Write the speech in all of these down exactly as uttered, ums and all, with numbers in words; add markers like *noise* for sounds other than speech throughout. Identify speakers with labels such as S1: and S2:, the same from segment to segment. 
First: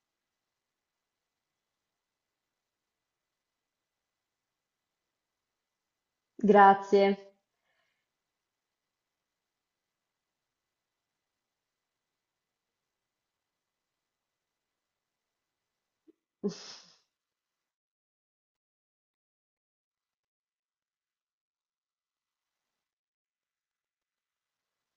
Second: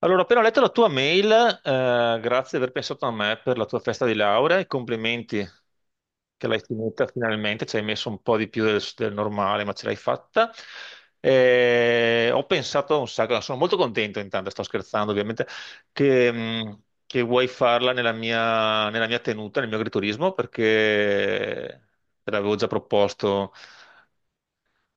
S1: Allora, ho appena letto la tua mail, eh, grazie di aver pensato a me per la tua festa di laurea e complimenti che l'hai finita
S2: Grazie.
S1: finalmente, ci hai messo un po' di più del, del normale, ma ce l'hai fatta. Eh, ho pensato un sacco, sono molto contento intanto, sto scherzando ovviamente, che, mh, che vuoi farla nella mia, nella mia tenuta, nel mio agriturismo, perché te l'avevo già proposto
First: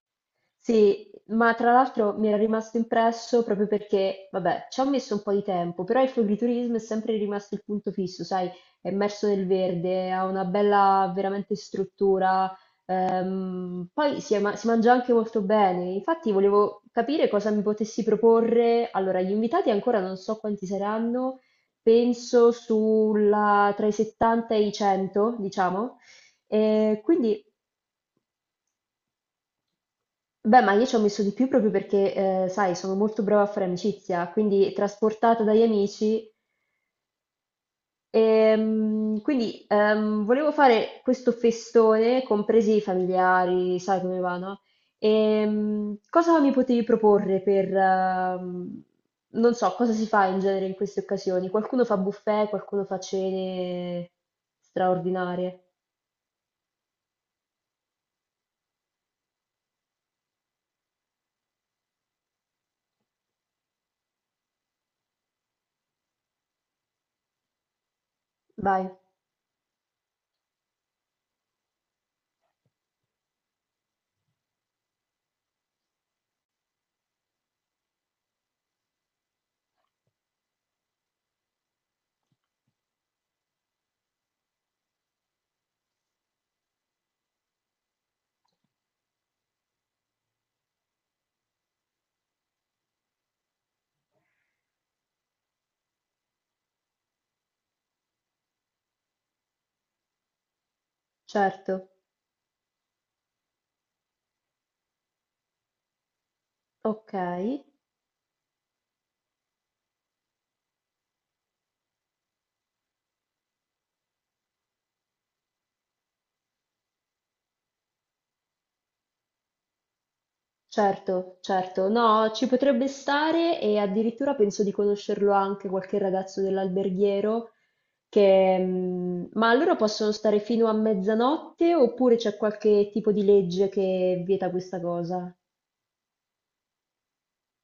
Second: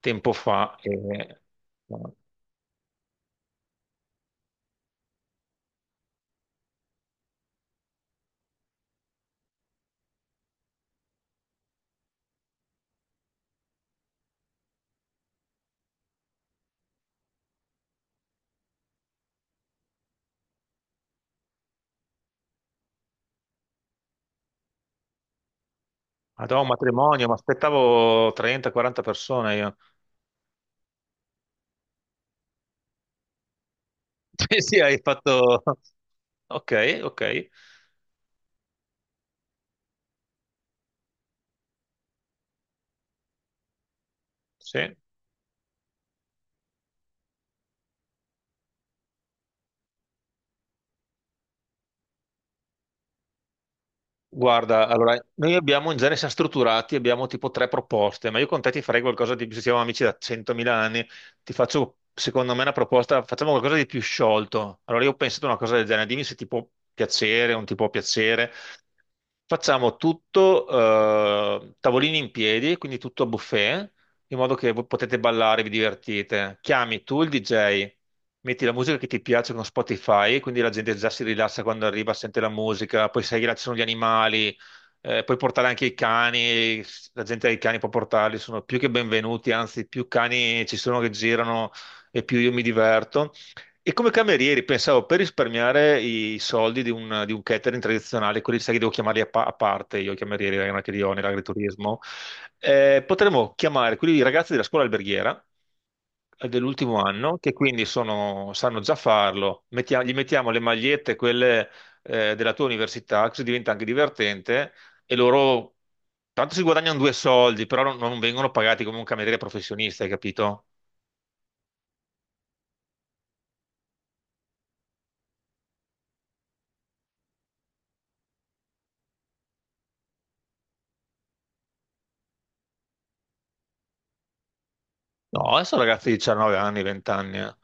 S1: tempo fa. E...
S2: Sì, ma tra l'altro mi era rimasto impresso proprio perché, vabbè, ci ho messo un po' di tempo, però il floriturismo è sempre rimasto il punto fisso, sai, è immerso nel verde, ha una bella veramente struttura, ehm, poi si, è ma- si mangia anche molto bene. Infatti volevo capire cosa mi potessi proporre. Allora, gli invitati ancora non so quanti saranno, penso sulla, tra i settanta e i cento, diciamo.
S1: Madonna, un
S2: E
S1: matrimonio, ma
S2: quindi
S1: aspettavo trenta quaranta persone, io.
S2: beh, ma io ci ho messo di più proprio perché, ehm, sai, sono molto brava a fare amicizia,
S1: *laughs* Sì,
S2: quindi
S1: sì, hai
S2: trasportata
S1: fatto.
S2: dagli
S1: *laughs*
S2: amici.
S1: Ok, ok.
S2: Ehm, quindi ehm, volevo fare questo festone, compresi i familiari, sai come va, no?
S1: Sì.
S2: Ehm, cosa mi potevi proporre per, ehm, non so, cosa si fa in genere in queste occasioni? Qualcuno fa buffet, qualcuno fa cene
S1: Guarda, allora, noi
S2: straordinarie.
S1: abbiamo, in genere siamo strutturati, abbiamo tipo tre proposte, ma io con te ti farei qualcosa di più, se siamo amici da centomila anni, ti faccio, secondo me, una proposta, facciamo qualcosa di più sciolto. Allora, io ho pensato a una cosa del genere, dimmi se ti può piacere, o non ti può piacere.
S2: Vai,
S1: Facciamo tutto, eh, tavolini in piedi, quindi tutto a buffet, in modo che voi potete ballare, vi divertite. Chiami tu il D J, metti la musica che ti piace con Spotify, quindi la gente già si rilassa quando arriva, sente la musica, poi sai che là ci sono gli animali, eh, puoi portare anche i cani, la gente ha i cani può portarli, sono più che benvenuti, anzi più cani ci sono che girano e più io mi diverto. E come camerieri pensavo per risparmiare i soldi di un, di un catering tradizionale, quelli sai che devo chiamarli a, pa- a parte, io i camerieri, non è che li ho
S2: certo.
S1: nell'agriturismo, eh, potremmo chiamare quelli ragazzi della scuola alberghiera eh, dell'ultimo
S2: Ok.
S1: anno, che quindi sono- sanno già farlo. Mettia- gli mettiamo le magliette, quelle eh, della tua università, così diventa anche divertente e loro tanto si guadagnano due soldi, però non, non vengono pagati come un cameriere professionista, hai capito?
S2: Certo, certo. No, ci potrebbe stare e addirittura penso di conoscerlo anche qualche ragazzo dell'alberghiero che... mm, ma allora possono stare fino a mezzanotte oppure c'è qualche tipo di legge che vieta questa cosa?
S1: No, adesso ragazzi di diciannove anni, venti anni, eh.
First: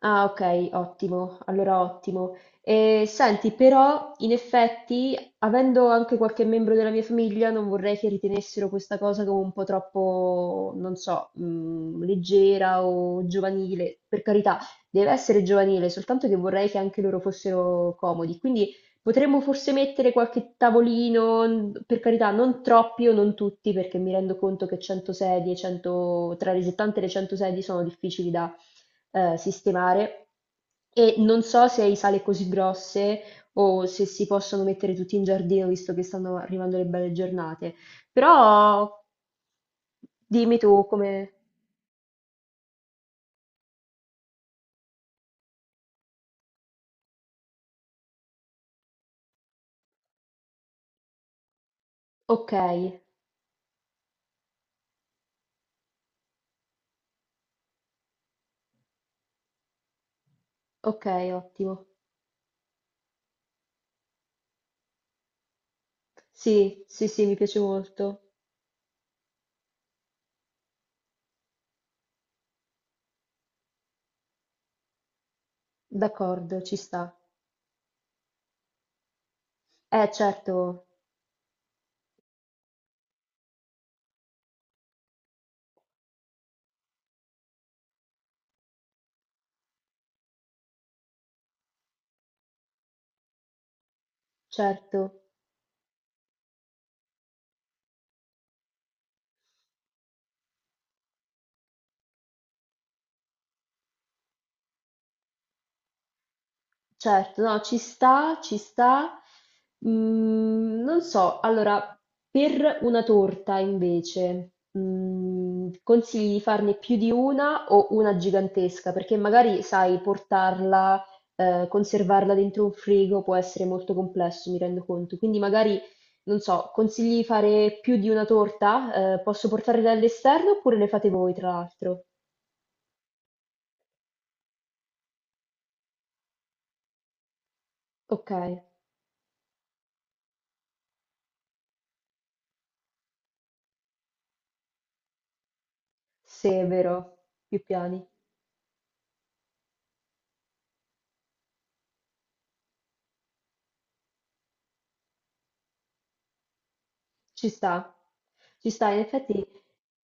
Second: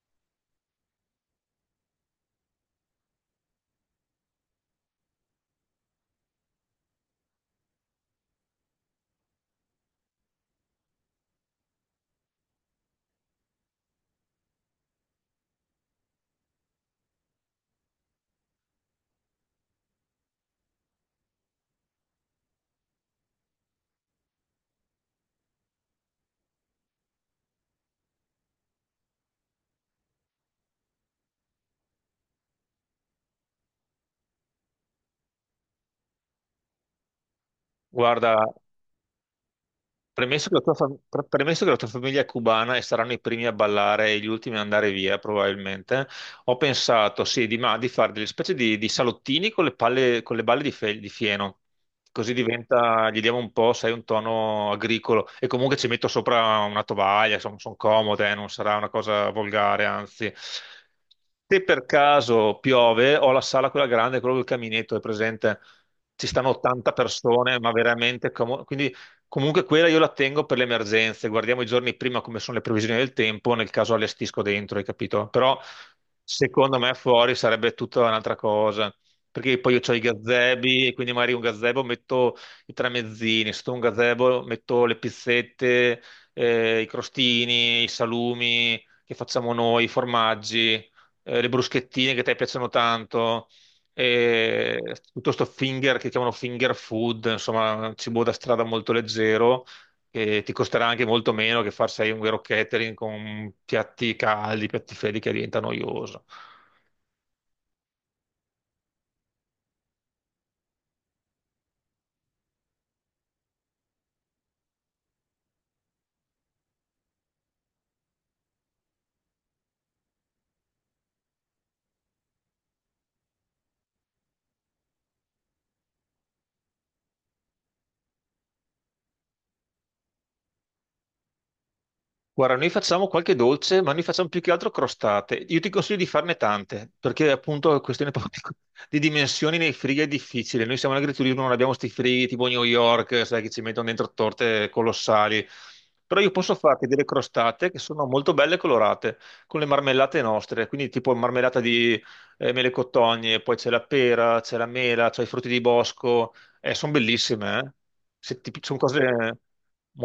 S2: Ah, ok, ottimo, allora ottimo. E, senti, però, in effetti, avendo anche qualche membro della mia famiglia, non vorrei che ritenessero questa cosa come un po' troppo, non so, mh, leggera o giovanile. Per carità, deve essere giovanile, soltanto che vorrei che anche loro fossero comodi. Quindi potremmo forse mettere qualche tavolino, n- per carità, non troppi o non tutti, perché mi rendo conto che cento sedie, cento, tra le settanta e le cento sedie sono difficili da eh, sistemare e non so se hai sale così grosse o se si possono mettere tutti in giardino visto che stanno arrivando le belle giornate,
S1: Guarda.
S2: però
S1: Premesso che
S2: dimmi
S1: la
S2: tu
S1: tua, fam-
S2: come...
S1: pre- premesso che la tua famiglia è cubana e saranno i primi a ballare e gli ultimi ad andare via, probabilmente, ho pensato sì, di, ma- di fare delle specie di, di salottini con le palle- con le balle di, fe- di fieno. Così
S2: Ok,
S1: diventa, gli diamo un po', sai, un tono agricolo. E comunque ci metto sopra una tovaglia, sono, comode, eh, non sarà una cosa volgare, anzi.
S2: ok,
S1: Se
S2: ottimo.
S1: per caso piove, ho la sala quella grande, quello del caminetto, è presente? Ci stanno
S2: Sì,
S1: ottanta
S2: sì, sì, mi
S1: persone,
S2: piace
S1: ma
S2: molto.
S1: veramente comodo. Comunque quella io la tengo per le emergenze, guardiamo i giorni prima come sono le previsioni del tempo, nel caso allestisco dentro, hai capito? Però
S2: D'accordo, ci
S1: secondo me
S2: sta.
S1: fuori sarebbe tutta un'altra cosa, perché poi io ho i
S2: Eh,
S1: gazebi
S2: certo,
S1: e quindi magari un gazebo metto i tramezzini, sotto un gazebo metto le pizzette, eh, i crostini, i salumi che facciamo noi, i formaggi, eh, le bruschettine che a te piacciono tanto e
S2: certo.
S1: tutto sto finger che chiamano finger food, insomma, cibo da strada molto leggero, che ti costerà anche molto meno che farsi un vero catering con piatti caldi, piatti freddi che diventa noioso.
S2: Certo, no, ci sta, ci sta. Mm, non so, allora, per una torta invece, mm, consigli di farne più di una o una gigantesca? Perché magari, sai, portarla, eh, conservarla dentro un frigo può essere molto complesso, mi rendo conto. Quindi magari, non so, consigli di fare più di una torta? Eh, posso portarle dall'esterno oppure le fate voi, tra l'altro?
S1: Guarda, noi facciamo qualche dolce, ma noi facciamo più che altro crostate. Io ti consiglio di farne tante, perché appunto è questione *laughs* proprio
S2: Ok,
S1: di di dimensioni nei frighi è difficile. Noi siamo in agriturismo, non abbiamo sti frighi tipo New York, sai, che ci mettono dentro torte colossali. Però io
S2: sì,
S1: posso
S2: è
S1: farti delle
S2: vero, più
S1: crostate che sono
S2: piani.
S1: molto belle e colorate, con le marmellate nostre, quindi tipo marmellata di eh, mele cotogne, poi c'è la pera, c'è la mela, c'è i frutti di bosco. Sono
S2: Ci
S1: bellissime, eh?
S2: sta,
S1: Se ti-
S2: ci
S1: Sono
S2: sta. In
S1: cose
S2: effetti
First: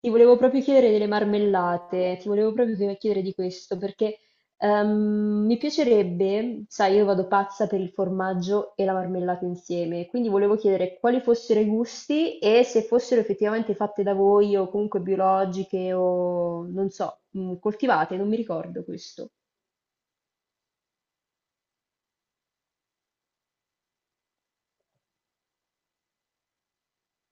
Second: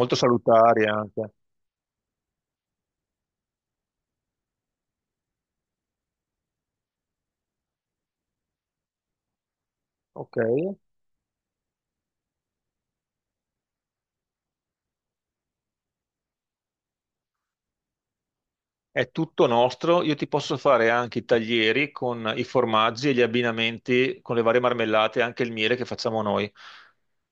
S2: ti volevo proprio
S1: salutari
S2: chiedere delle
S1: anche.
S2: marmellate, ti volevo proprio chied- chiedere di questo, perché ehm, mi piacerebbe, sai, io vado pazza per il formaggio e la marmellata insieme, quindi
S1: Ok.
S2: volevo chiedere quali fossero i gusti e se fossero effettivamente fatte da voi o comunque biologiche o non so, mh, coltivate, non mi ricordo
S1: È
S2: questo.
S1: tutto nostro, io ti posso fare anche i taglieri con i formaggi e gli abbinamenti con le varie marmellate, e anche il miele che facciamo noi,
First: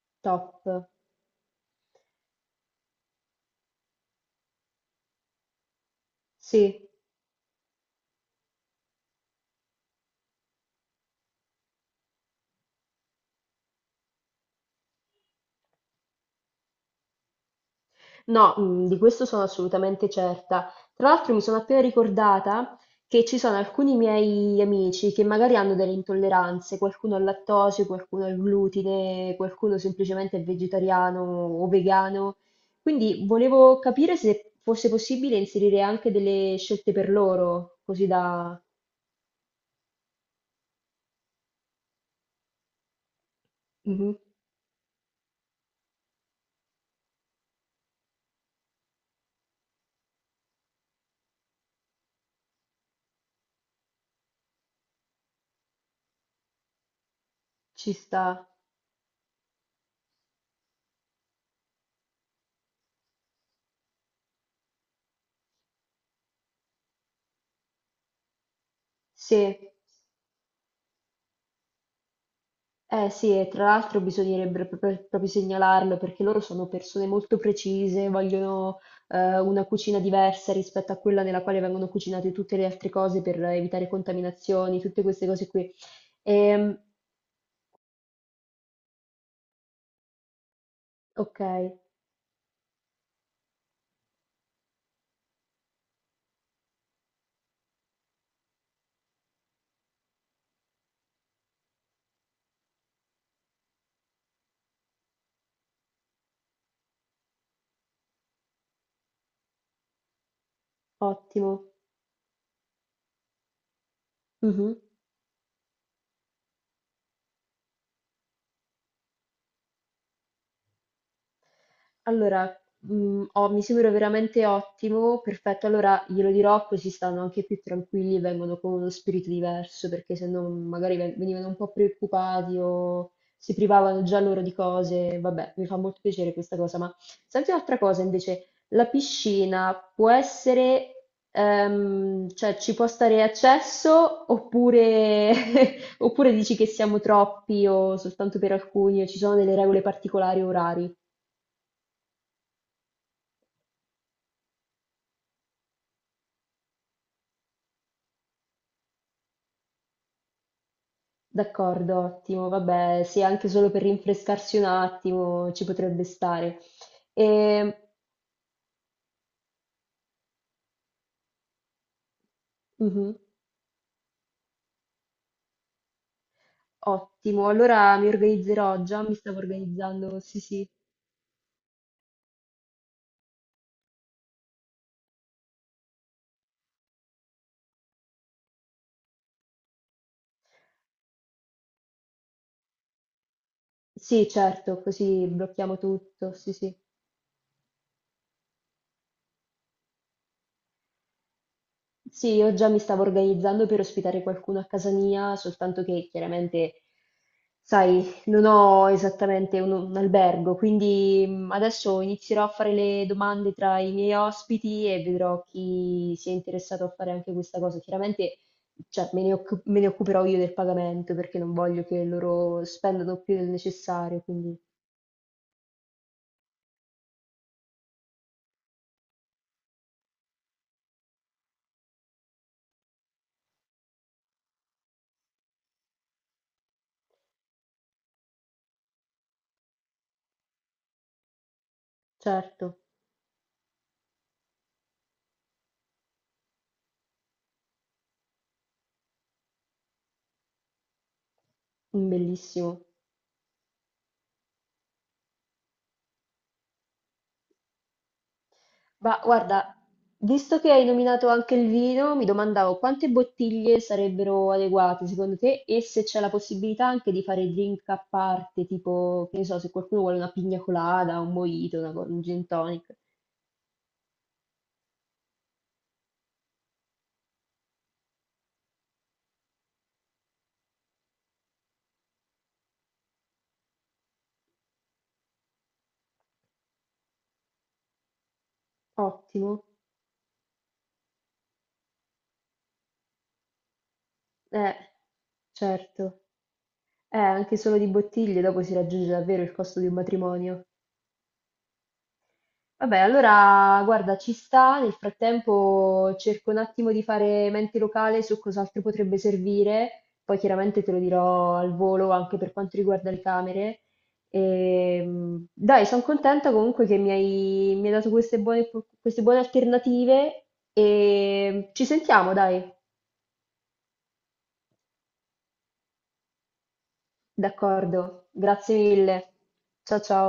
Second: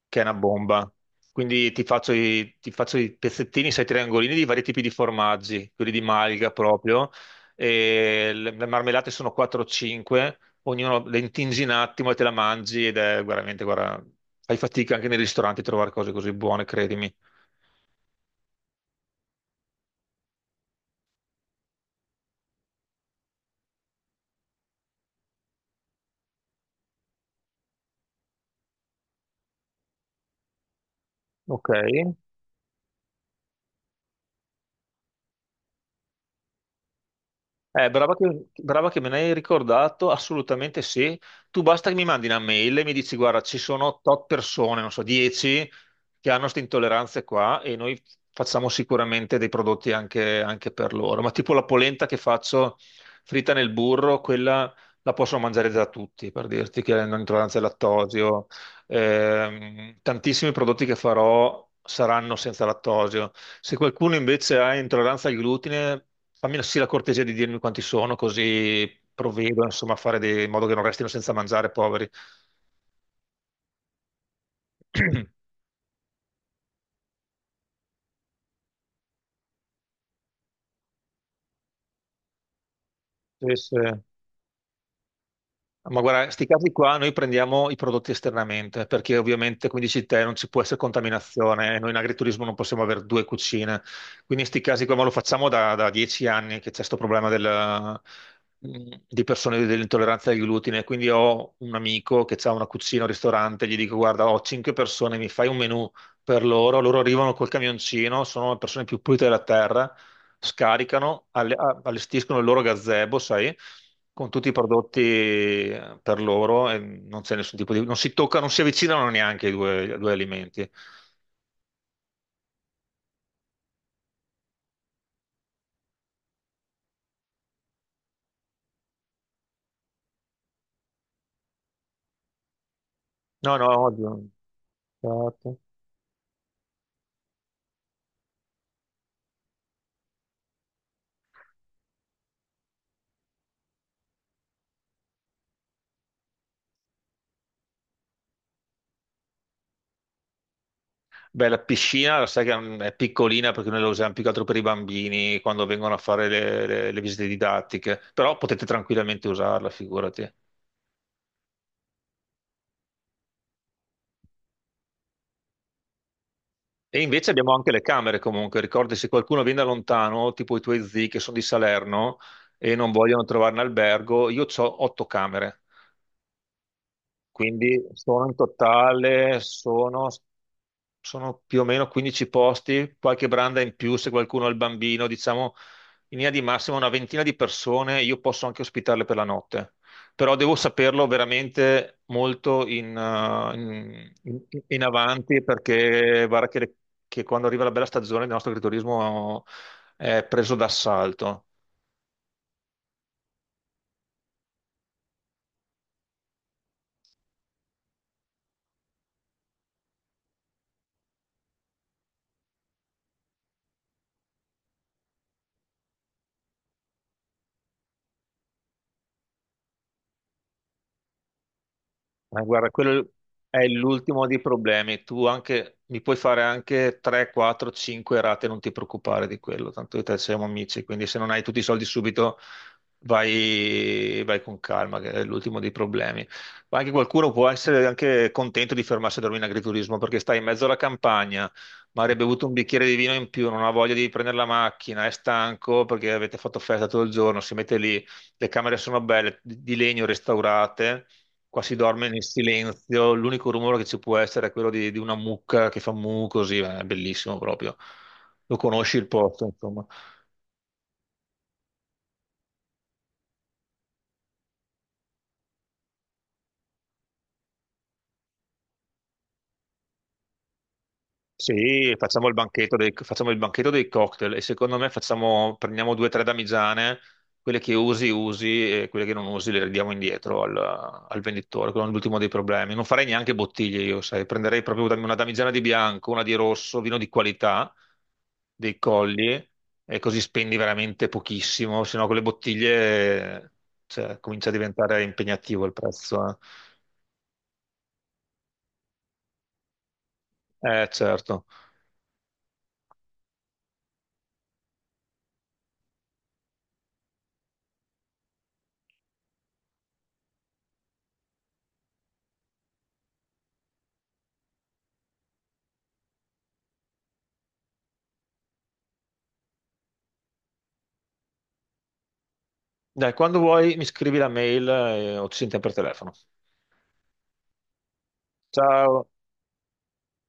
S1: che è una
S2: Top.
S1: bomba. Quindi ti faccio i, ti faccio i pezzettini, sai, triangolini di vari tipi di formaggi, quelli di malga
S2: Sì.
S1: proprio, e le, le marmellate sono quattro o cinque, ognuno le intingi un attimo e te la mangi ed è veramente, guarda, fai fatica anche nei ristoranti a trovare cose così buone, credimi.
S2: No, mh, di questo sono assolutamente certa. Tra l'altro mi sono appena ricordata che ci sono alcuni miei amici che magari hanno delle intolleranze, qualcuno al lattosio, qualcuno al glutine, qualcuno semplicemente è vegetariano
S1: Ok.
S2: o vegano. Quindi volevo capire se fosse possibile inserire anche delle scelte per loro,
S1: Eh,
S2: così
S1: brava che,
S2: da...
S1: brava che me ne hai ricordato, assolutamente sì. Tu basta che mi mandi una mail e mi dici, guarda, ci sono
S2: Mhm,
S1: tot persone, non so, dieci che hanno queste intolleranze qua e noi facciamo sicuramente dei prodotti anche, anche per loro. Ma tipo la polenta che faccio fritta nel burro, quella la possono mangiare già tutti, per dirti che hanno intolleranza al
S2: ci
S1: lattosio.
S2: sta.
S1: Ehm, tantissimi prodotti che farò saranno senza lattosio. Se qualcuno invece ha intolleranza al glutine, fammi sì la cortesia di dirmi quanti sono, così provvedo,
S2: Sì.
S1: insomma, a fare dei- in modo che non restino senza mangiare, poveri.
S2: Eh sì, e tra l'altro bisognerebbe proprio, proprio
S1: *clears throat*
S2: segnalarlo perché loro sono persone molto precise, vogliono eh, una cucina diversa rispetto a quella nella quale vengono cucinate tutte le altre cose per
S1: Sì, sì.
S2: evitare contaminazioni, tutte queste cose qui.
S1: Ma guarda, sti casi
S2: Ehm,
S1: qua noi prendiamo i prodotti esternamente, perché ovviamente, come dici te, non ci può essere
S2: ok,
S1: contaminazione, e noi in agriturismo non possiamo avere due cucine. Quindi in sti casi qua, ma lo facciamo da, da dieci anni che c'è questo problema del- mh, di persone dell'intolleranza al glutine. Quindi ho un amico che ha una cucina, un ristorante, gli dico, guarda, ho cinque persone, mi fai un menù per loro, loro arrivano col camioncino, sono le persone più pulite della terra, scaricano,
S2: ottimo.
S1: alle- a- allestiscono il loro gazebo, sai, con tutti i
S2: Mhm.
S1: prodotti eh, per loro e non c'è nessun tipo di. Non si toccano, non si avvicinano neanche i due, i due alimenti.
S2: Allora, mhmm, ho mi sembra veramente ottimo, perfetto, allora glielo dirò così stanno anche più tranquilli e vengono con uno spirito diverso, perché se no magari ve venivano un po' preoccupati o si
S1: No, no,
S2: privavano già
S1: odio.
S2: loro di cose. Vabbè,
S1: Esatto.
S2: mi fa molto piacere questa cosa, ma senti un'altra cosa invece, la piscina può essere, ehm, cioè ci può stare accesso oppure *laughs* oppure dici che siamo troppi o soltanto per alcuni o ci sono delle regole particolari o orari?
S1: Beh, la piscina, sai che è piccolina perché noi la usiamo più che altro per i bambini quando vengono a fare le, le- le visite didattiche, però potete tranquillamente usarla, figurati.
S2: D'accordo, ottimo. Vabbè, sì, anche solo per rinfrescarsi un attimo ci potrebbe stare.
S1: E invece abbiamo anche
S2: Ehm,
S1: le camere comunque, ricordi se qualcuno viene da lontano, tipo i tuoi zii che sono di Salerno e non
S2: mhm,
S1: vogliono trovare un albergo, io ho otto camere,
S2: ottimo,
S1: quindi
S2: allora mi
S1: sono in
S2: organizzerò, già mi stavo
S1: totale, sono
S2: organizzando, sì, sì.
S1: sono più o meno quindici posti, qualche branda in più se qualcuno ha il bambino, diciamo in linea di massima una ventina di persone, io posso anche ospitarle per la notte, però devo saperlo veramente molto in, uh, in-
S2: Sì,
S1: in- in
S2: certo, così
S1: avanti
S2: blocchiamo
S1: perché
S2: tutto,
S1: guarda
S2: sì,
S1: che, le-
S2: sì.
S1: che quando arriva la bella stagione il nostro agriturismo è preso d'assalto.
S2: Sì, io già mi stavo organizzando per ospitare qualcuno a casa mia, soltanto che chiaramente, sai, non ho esattamente un, un albergo, quindi mm, adesso inizierò a fare le domande tra i miei ospiti e vedrò chi si è interessato a fare anche questa cosa. Chiaramente, cioè, me ne, occu- me ne occuperò io del pagamento perché non voglio che
S1: Ma
S2: loro
S1: guarda, quello
S2: spendano più del
S1: è
S2: necessario,
S1: l'ultimo dei
S2: quindi
S1: problemi. Tu anche, mi puoi fare anche tre, quattro, cinque rate, non ti preoccupare di quello, tanto io e te siamo amici, quindi se non hai tutti i soldi subito vai, vai con calma, che è l'ultimo dei problemi. Ma anche qualcuno può essere anche contento di fermarsi a dormire in agriturismo perché stai in mezzo alla campagna, magari hai bevuto un
S2: certo,
S1: bicchiere di vino in più, non ha voglia di prendere la macchina, è stanco perché avete fatto festa tutto il giorno, si mette lì, le camere sono belle, di di legno restaurate. Qua si dorme
S2: mm,
S1: nel
S2: bellissimo.
S1: silenzio, l'unico rumore che ci può essere è quello di, di una mucca che fa mu così, è bellissimo proprio. Lo conosci il
S2: Ma
S1: posto?
S2: guarda, visto che hai nominato anche il vino, mi domandavo quante bottiglie sarebbero adeguate secondo te e se c'è la possibilità anche di fare drink a parte, tipo, che ne so, se qualcuno vuole una pigna colada, un mojito, una,
S1: Sì,
S2: un
S1: facciamo il
S2: gin
S1: banchetto dei,
S2: tonic.
S1: facciamo il banchetto dei cocktail e secondo me facciamo, prendiamo due o tre damigiane, quelle che usi usi e quelle che non usi le ridiamo indietro al, al venditore, quello è l'ultimo dei problemi. Non farei neanche bottiglie io, sai, prenderei proprio una damigiana di bianco, una di rosso, vino di qualità, dei colli
S2: Ottimo.
S1: e così spendi veramente pochissimo, se no con le bottiglie, cioè, comincia a
S2: Eh,
S1: diventare impegnativo il
S2: certo.
S1: prezzo. Eh.
S2: Eh, anche solo di bottiglie dopo si raggiunge davvero il costo di un matrimonio.
S1: Eh, certo.
S2: Vabbè, allora guarda, ci sta. Nel frattempo cerco un attimo di fare mente locale su cos'altro potrebbe servire. Poi chiaramente te lo dirò al volo anche per quanto riguarda le camere. Ehm, dai, sono contenta comunque che mi hai, mi hai dato queste buone, queste buone alternative e ci sentiamo, dai,
S1: Dai, quando vuoi mi scrivi la mail eh, o ci sentiamo per telefono.
S2: d'accordo. Grazie
S1: Ciao.
S2: mille. Ciao ciao.